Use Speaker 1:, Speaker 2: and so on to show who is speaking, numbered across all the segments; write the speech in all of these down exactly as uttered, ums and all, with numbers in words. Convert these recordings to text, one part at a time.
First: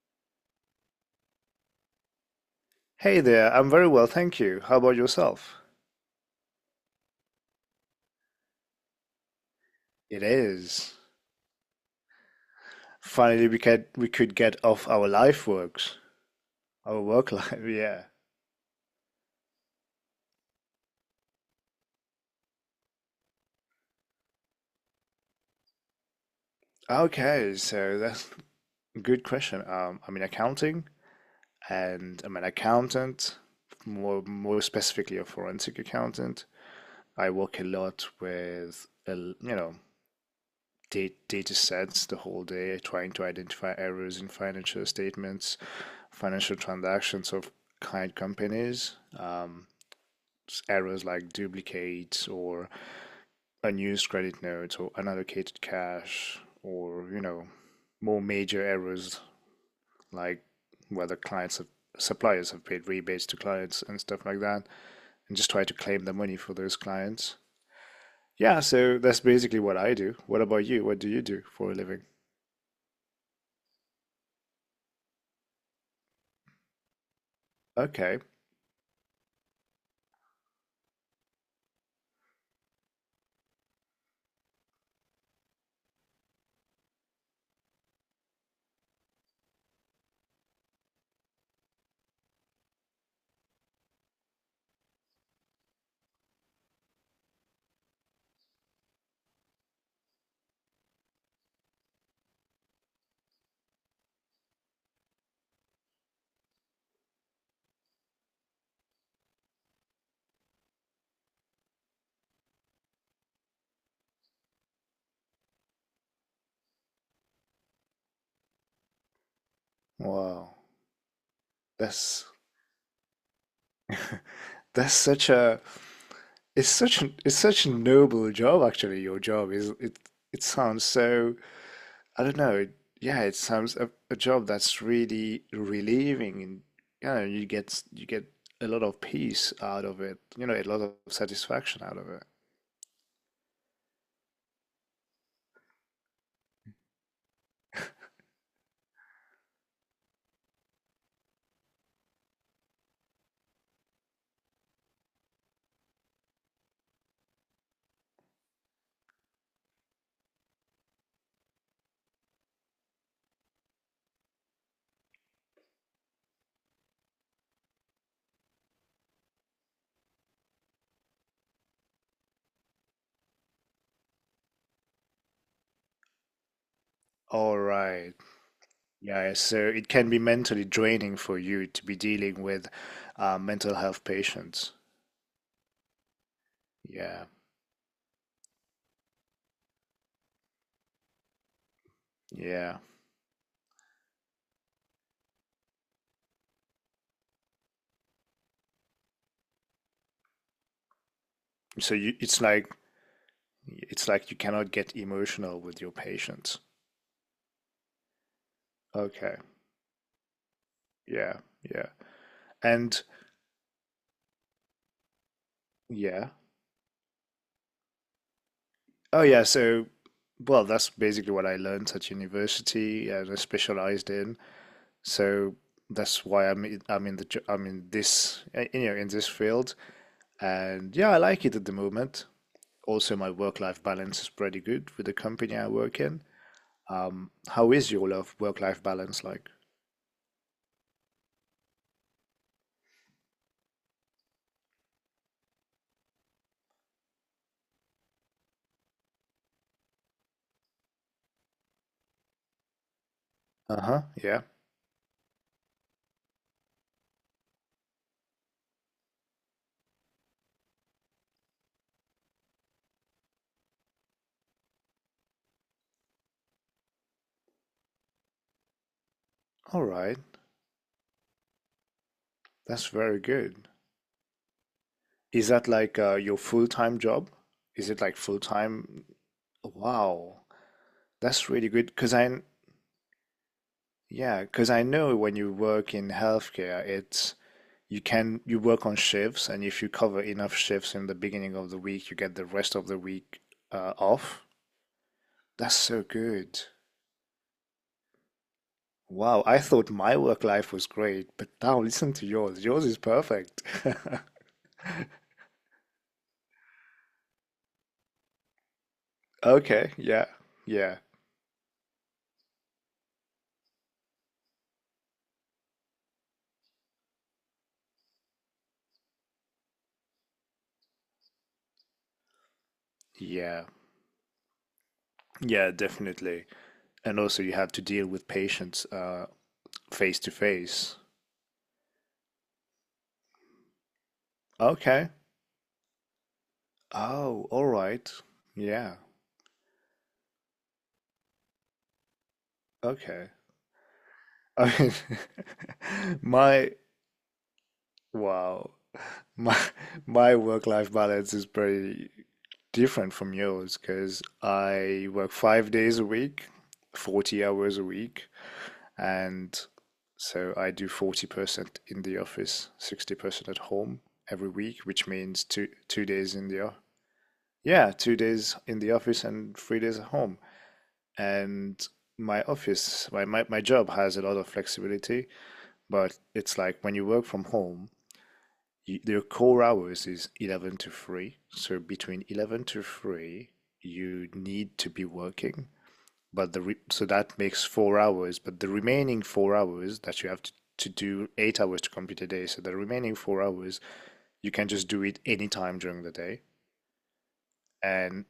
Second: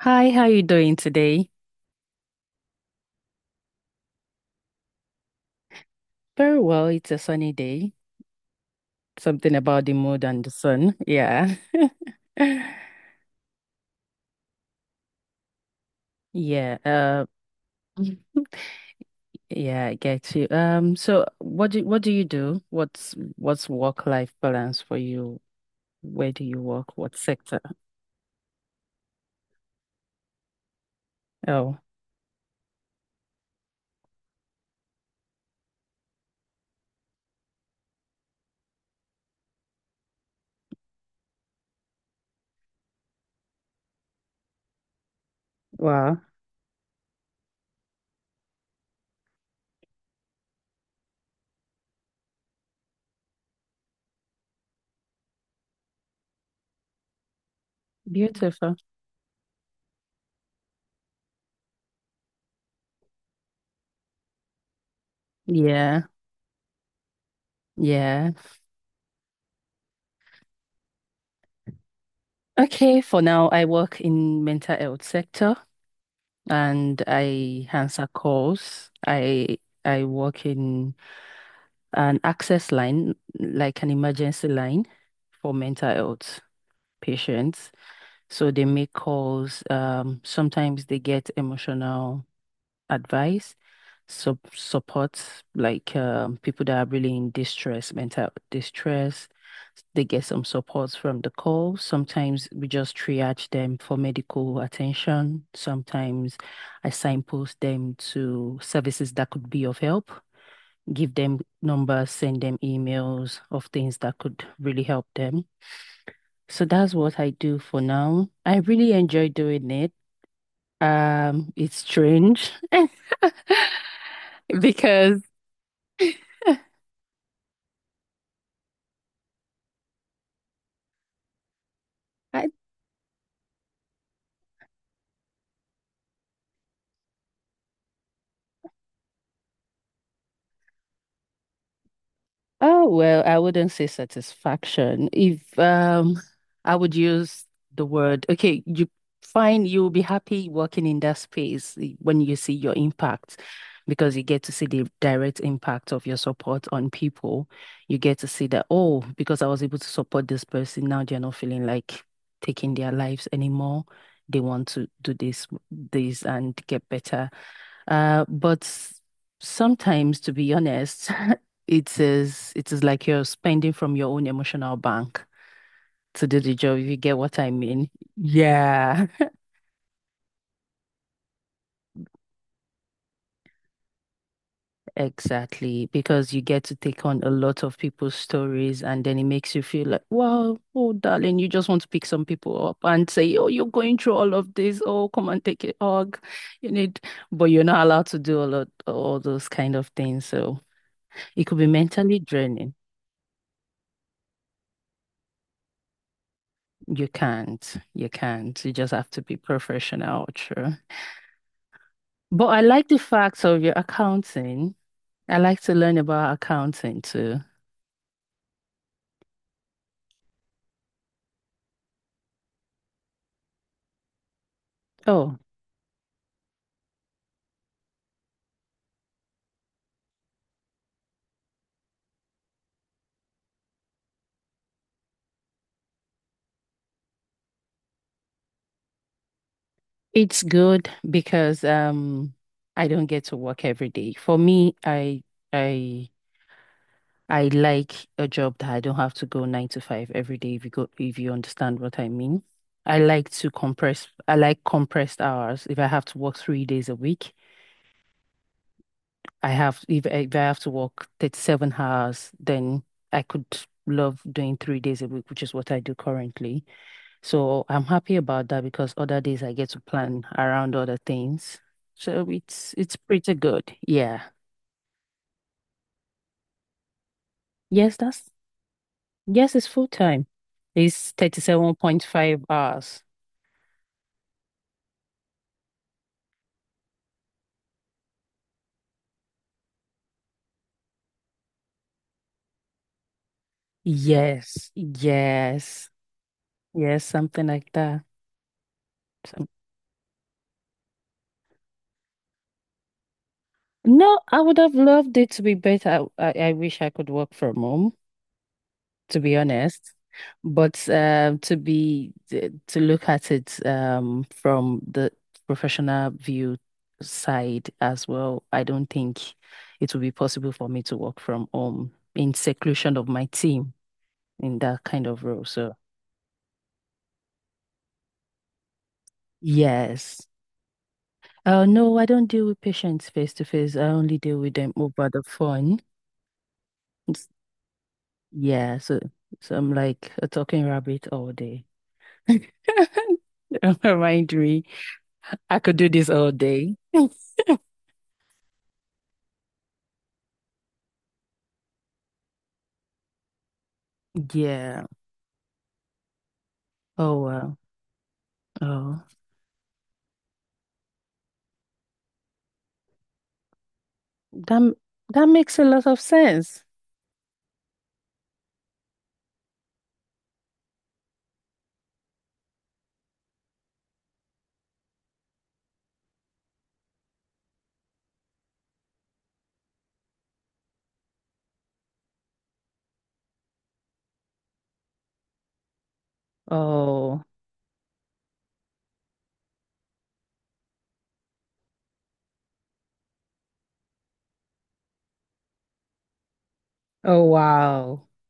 Speaker 1: Hi, how you doing today?
Speaker 2: Hey there, I'm very well, thank you. How about yourself?
Speaker 1: Very well. It's a sunny day. Something about the
Speaker 2: It
Speaker 1: mood and the
Speaker 2: is.
Speaker 1: sun. Yeah.
Speaker 2: Finally, we could we could get off our life works,
Speaker 1: Yeah.
Speaker 2: our
Speaker 1: Uh,
Speaker 2: work life. Yeah.
Speaker 1: yeah, I get you. Um, so what do what do you do? What's what's work-life balance for you? Where do you work? What
Speaker 2: Okay,
Speaker 1: sector?
Speaker 2: so that's a good question. Um, I'm in accounting,
Speaker 1: Oh,
Speaker 2: and I'm an accountant, more more specifically a forensic accountant. I work a lot with a l- you know data, data sets the whole day, trying to identify errors in financial statements,
Speaker 1: wow.
Speaker 2: financial transactions of client companies. Um, errors like duplicates or unused credit notes or unallocated cash or, you know, more major
Speaker 1: Beautiful.
Speaker 2: errors like whether clients have suppliers have paid rebates to clients and stuff like that and just try to
Speaker 1: Yeah.
Speaker 2: claim the money for those clients.
Speaker 1: Yeah.
Speaker 2: Yeah, so that's basically what I do. What about you? What do you do for a living?
Speaker 1: Okay, for now, I work in mental health sector and I answer
Speaker 2: Okay.
Speaker 1: calls. I I work in an access line, like an emergency line for mental health patients. So they make calls. Um, sometimes they get emotional advice, sub support, like um, people that are really in distress, mental distress. They get some support from the call. Sometimes we just triage them for medical attention. Sometimes I signpost them to services that could be of help, give them numbers, send them emails of things that could really help them. So that's what I do for now. I really enjoy doing it.
Speaker 2: Wow.
Speaker 1: Um, it's
Speaker 2: That's
Speaker 1: strange.
Speaker 2: that's such a it's such an it's such a noble job. Actually, your job, is it it sounds so, I don't know. it- Yeah, it sounds a, a job that's really relieving, and you know, you get you get a lot of peace out of it. You know, a lot of satisfaction out of it.
Speaker 1: Oh, well, I wouldn't say satisfaction. If um I would use the word, okay, you find you'll be happy working in that space when you see your impact because you get to see the direct impact of your support on people. You get to see that, oh, because I was able to support this person, now they're not feeling like taking their lives anymore. They want to do this, this and get better, uh, but sometimes, to be honest, it is it is like you're spending from your own emotional bank to do the job, if you get what I
Speaker 2: All
Speaker 1: mean.
Speaker 2: right.
Speaker 1: Yeah,
Speaker 2: Yeah, so it can be mentally draining for you to be dealing with uh, mental health patients.
Speaker 1: exactly. Because you get to take on
Speaker 2: Yeah,
Speaker 1: a lot of people's stories, and then it makes you feel like, wow, oh, darling, you just want to pick some people
Speaker 2: yeah.
Speaker 1: up and say, oh, you're going through all of this. Oh, come and take a hug. You need, but you're not allowed to do a lot, all those kind of things. So it could be
Speaker 2: So you,
Speaker 1: mentally
Speaker 2: it's like
Speaker 1: draining.
Speaker 2: it's like you cannot get emotional with your patients.
Speaker 1: You can't. You can't. You just have to
Speaker 2: Okay.
Speaker 1: be professional, true.
Speaker 2: Yeah, yeah.
Speaker 1: But I like the
Speaker 2: And
Speaker 1: facts of your accounting. I like to learn
Speaker 2: yeah.
Speaker 1: about accounting too.
Speaker 2: Oh yeah, so well, that's basically what I learned at university and I specialized in.
Speaker 1: Oh,
Speaker 2: So that's why I'm in- I'm in the jo- I'm in this uh, you know in this field, and yeah, I like it at the moment. Also, my work-life balance is pretty good with the company I work in. Um, how is your love work-life balance like?
Speaker 1: it's good because um I don't get to work every day. For me, I I I like a job that I don't have to go nine to five every day if you go if you understand what I mean. I like to
Speaker 2: Uh-huh,
Speaker 1: compress I
Speaker 2: yeah.
Speaker 1: like compressed hours. If I have to work three days a week, I have if if I have to work thirty-seven hours, then I could love doing three days a week, which is what I do currently. So I'm happy about that because other days I get to
Speaker 2: All right,
Speaker 1: plan around other things. So it's
Speaker 2: that's
Speaker 1: it's
Speaker 2: very
Speaker 1: pretty
Speaker 2: good.
Speaker 1: good. Yeah.
Speaker 2: Is that like uh, your full-time job? Is
Speaker 1: Yes,
Speaker 2: it like
Speaker 1: that's
Speaker 2: full-time?
Speaker 1: yes, it's full time.
Speaker 2: Wow,
Speaker 1: It's
Speaker 2: that's really good. Because I
Speaker 1: thirty-seven point five hours.
Speaker 2: Yeah, because I know when you work in healthcare, it's you can you work on shifts, and if you cover enough shifts in the beginning of the week, you get the rest of the week uh, off.
Speaker 1: Yes,
Speaker 2: That's
Speaker 1: yes,
Speaker 2: so good.
Speaker 1: yes, something like that.
Speaker 2: Wow,
Speaker 1: Some-
Speaker 2: I thought my work life was great, but now listen to yours. Yours is perfect.
Speaker 1: no, I would have loved it to be better. I, I wish I could work from home, to be
Speaker 2: Okay,
Speaker 1: honest.
Speaker 2: yeah,
Speaker 1: But
Speaker 2: yeah,
Speaker 1: um, to be th- To look at it, um, from the professional view side as well, I don't think it will be possible for me to work from home in seclusion of my
Speaker 2: yeah,
Speaker 1: team in that kind of role.
Speaker 2: yeah,
Speaker 1: So
Speaker 2: definitely. And also, you have to deal with patients uh, face
Speaker 1: yes.
Speaker 2: to face.
Speaker 1: Uh, no, I don't deal with patients face to face. I only deal with them over
Speaker 2: Okay.
Speaker 1: the phone. It's-
Speaker 2: Oh, all right.
Speaker 1: Yeah,
Speaker 2: Yeah.
Speaker 1: so so I'm like a talking rabbit all day.
Speaker 2: Okay.
Speaker 1: Don't mind me.
Speaker 2: I
Speaker 1: I could do this
Speaker 2: mean,
Speaker 1: all
Speaker 2: my
Speaker 1: day.
Speaker 2: wow, my my work-life balance is pretty different from yours because
Speaker 1: Yeah.
Speaker 2: I work five days a week,
Speaker 1: Oh
Speaker 2: forty
Speaker 1: wow.
Speaker 2: hours a week,
Speaker 1: Oh,
Speaker 2: and so I do forty percent in the office, sixty percent at home every
Speaker 1: that
Speaker 2: week, which
Speaker 1: that
Speaker 2: means
Speaker 1: makes a
Speaker 2: two
Speaker 1: lot of
Speaker 2: two days in the
Speaker 1: sense.
Speaker 2: o- yeah, two days in the office and three days at home. And my office, my, my my job has a lot of flexibility. But it's like when you work from home, you, their core hours is eleven to three. So between eleven to three, you need to be working. But the re so
Speaker 1: Oh,
Speaker 2: that makes four hours. But the remaining four hours that you have to, to do eight hours to complete a day. So the remaining four hours, you can just do it anytime during the day.
Speaker 1: oh wow.
Speaker 2: And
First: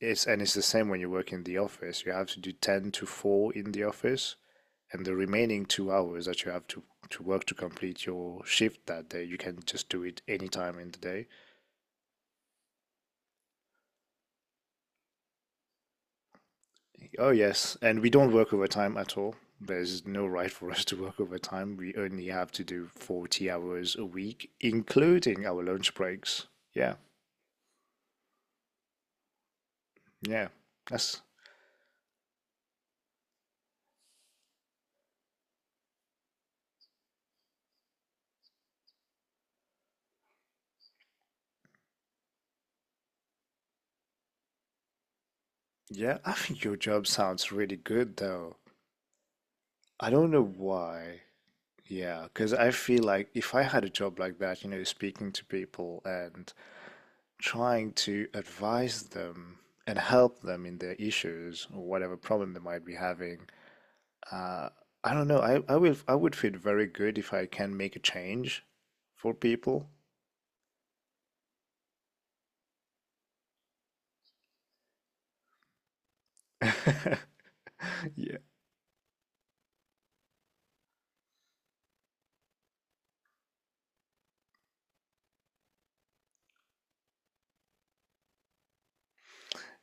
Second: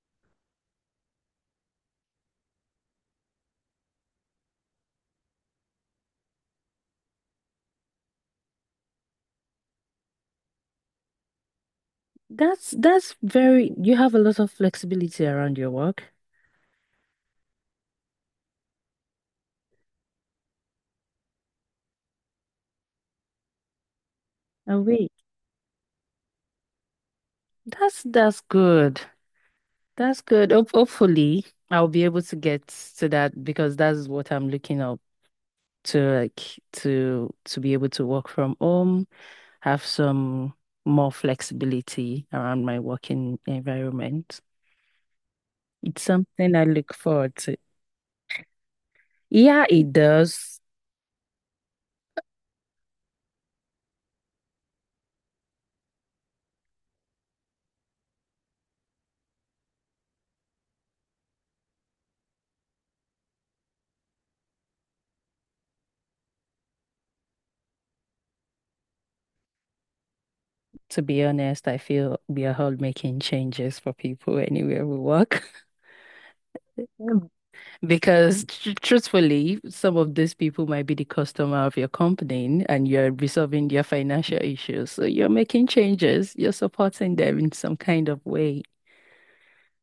Speaker 2: it's and it's the same when you work in the office. You have to do ten to four in the office, and the remaining two hours that you have to, to work to complete your shift that day, you can just do it anytime in the day.
Speaker 1: That's that's very. You have a lot of flexibility around your work.
Speaker 2: Oh, yes. And we don't work overtime at all. There's no right for us to work overtime. We only have to do forty hours a week,
Speaker 1: Oh wait,
Speaker 2: including our lunch breaks. Yeah,
Speaker 1: that's that's good. That's
Speaker 2: yeah.
Speaker 1: good. Hope
Speaker 2: That's,
Speaker 1: hopefully, I'll be able to get to that because that's what I'm looking up to, like to to be able to work from home, have some more flexibility around my working environment. It's
Speaker 2: yeah, I
Speaker 1: something I
Speaker 2: think your
Speaker 1: look
Speaker 2: job
Speaker 1: forward
Speaker 2: sounds
Speaker 1: to.
Speaker 2: really good though.
Speaker 1: Yeah, it
Speaker 2: I don't know
Speaker 1: does.
Speaker 2: why. Yeah, because I feel like if I had a job like that, you know, speaking to people and trying to advise them and help them in their issues or whatever problem they might be having, Uh, I don't know. I, I will I would feel very good if I can make a change for people.
Speaker 1: To be honest, I feel we are all making changes for people anywhere we work. Mm.
Speaker 2: Yeah.
Speaker 1: Because tr truthfully, some of these people might be the customer of your company and you're resolving their financial issues. So you're making changes, you're supporting them in some kind of way.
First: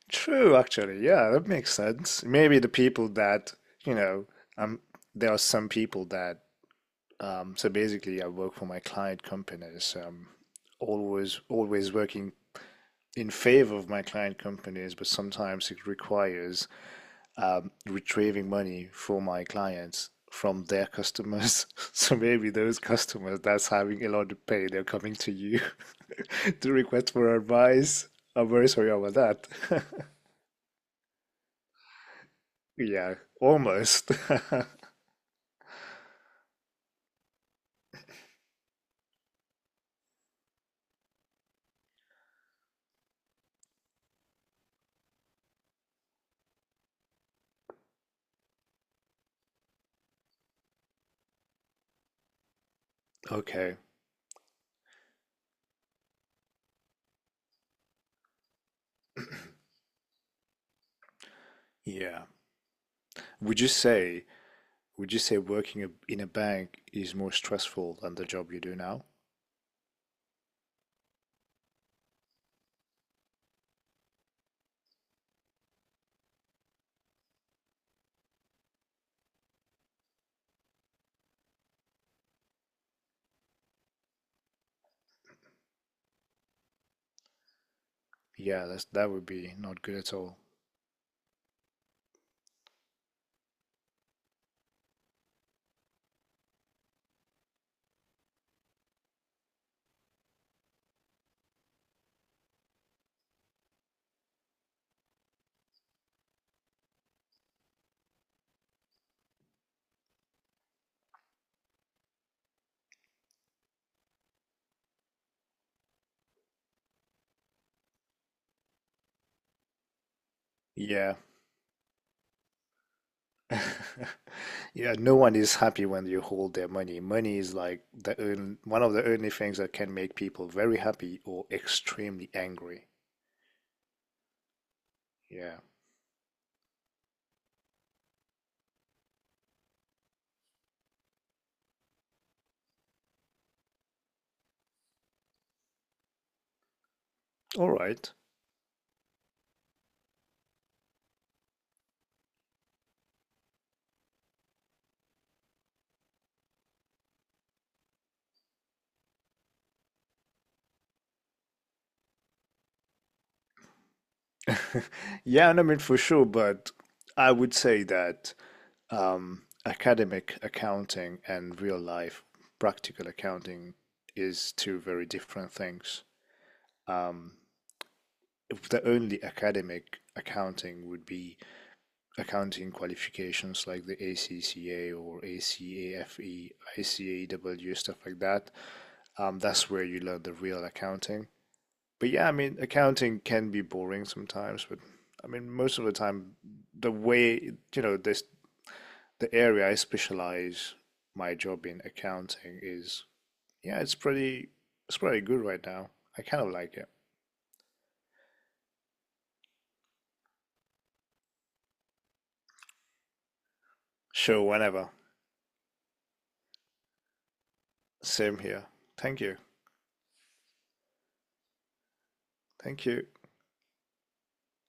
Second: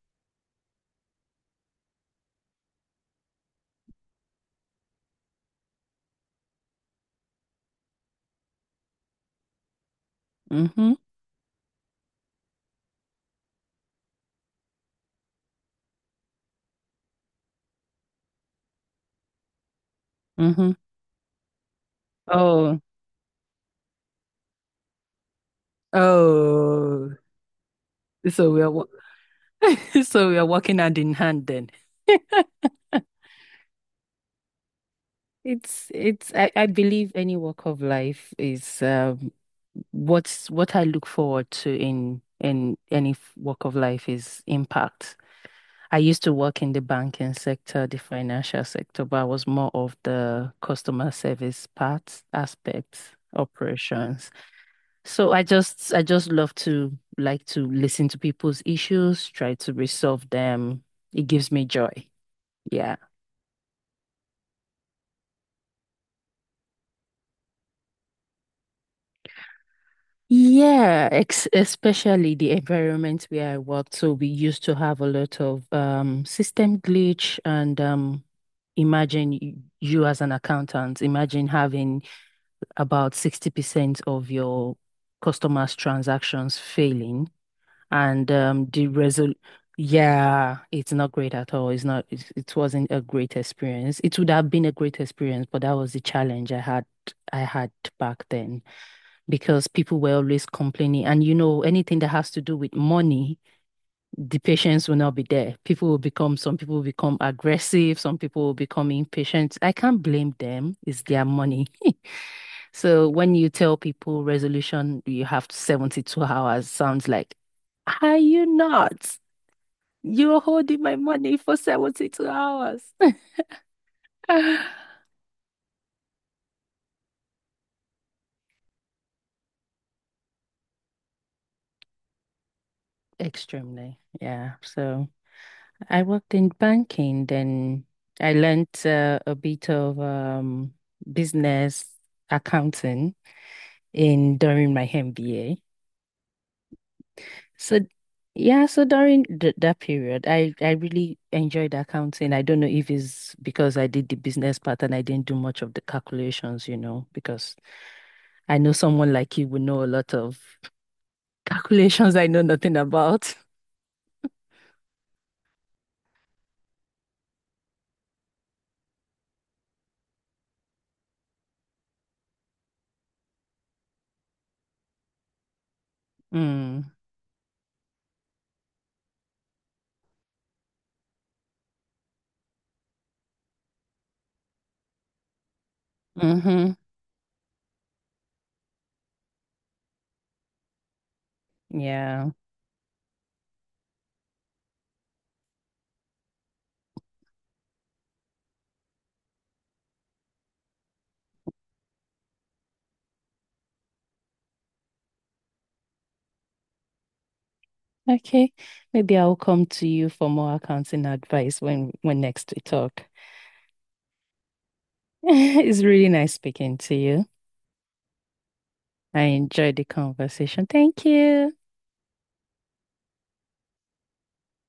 Speaker 2: True, actually. Yeah, that makes sense. Maybe the people that, you know, um there are some people that um so basically I work for my client companies. Um
Speaker 1: Mm-hmm.
Speaker 2: always always working in favor of my client companies, but sometimes it requires um, retrieving money for my clients from
Speaker 1: Mm-hmm.
Speaker 2: their customers. So maybe those
Speaker 1: Oh,
Speaker 2: customers that's having a lot of pain, they're coming to you to request
Speaker 1: oh.
Speaker 2: for advice. I'm
Speaker 1: So we
Speaker 2: very
Speaker 1: are wo-
Speaker 2: sorry about that.
Speaker 1: so we are working hand in hand then.
Speaker 2: Yeah, almost.
Speaker 1: It's it's I, I believe any walk of life is um what's what I look forward to in in any f- walk of life is impact. I used to work in the banking sector, the financial sector, but I was more of the customer service part, aspects,
Speaker 2: Okay.
Speaker 1: operations. So I just I just love to like to listen to people's issues, try to resolve them. It gives me joy.
Speaker 2: Yeah.
Speaker 1: Yeah.
Speaker 2: Would you say would you say working a- in a bank is more stressful than the job you do now?
Speaker 1: Yeah, ex especially the environment where I worked. So we used to have a lot of um, system glitch and um, imagine y- you as an accountant, imagine having about sixty percent of your customers' transactions failing and um,
Speaker 2: Yeah, that's
Speaker 1: the
Speaker 2: that would
Speaker 1: result.
Speaker 2: be not good at all.
Speaker 1: Yeah, it's not great at all. It's not, it, it wasn't a great experience. It would have been a great experience, but that was the challenge I had I had back then because people were always complaining. And you know, anything that has to do with money, the patients will not be there. People will become, some people will become aggressive, some people will become impatient. I can't blame them. It's their money. So when you tell people resolution, you have seventy-two hours, sounds like, are you not? You're holding my
Speaker 2: Yeah.
Speaker 1: money for seventy-two hours.
Speaker 2: Yeah, no one is happy when you hold their money. Money is like the only, one of the only things that can make people very happy or extremely angry.
Speaker 1: Extremely. Yeah. So.
Speaker 2: Yeah.
Speaker 1: I worked in banking, then I learnt uh, a bit of um, business accounting in during my M B A.
Speaker 2: All
Speaker 1: So
Speaker 2: right.
Speaker 1: yeah, so during th that period, I I really enjoyed accounting. I don't know if it's because I did the business part and I didn't do much of the calculations, you know, because I know someone like you would know a lot of calculations I know nothing about.
Speaker 2: Yeah, and I mean for sure, but I would say that um, academic accounting and real life practical accounting is two very different things.
Speaker 1: Mm.
Speaker 2: Um, if the only academic accounting would be accounting qualifications like the A C C A or A C A F E,
Speaker 1: Hmm.
Speaker 2: I C A W, stuff like that. Um, that's where you learn the real accounting. But yeah,
Speaker 1: Yeah.
Speaker 2: I mean, accounting can be boring sometimes, but I mean, most of the time, the way, you know, this the area I specialize my job in accounting is, yeah, it's pretty it's pretty good right now. I kind of like it.
Speaker 1: Okay. Maybe I'll come to you for more accounting advice when when next we talk.
Speaker 2: Sure, whenever.
Speaker 1: It's really nice speaking to you.
Speaker 2: Same here. Thank
Speaker 1: I
Speaker 2: you.
Speaker 1: enjoyed the conversation. Thank you.
Speaker 2: Thank you.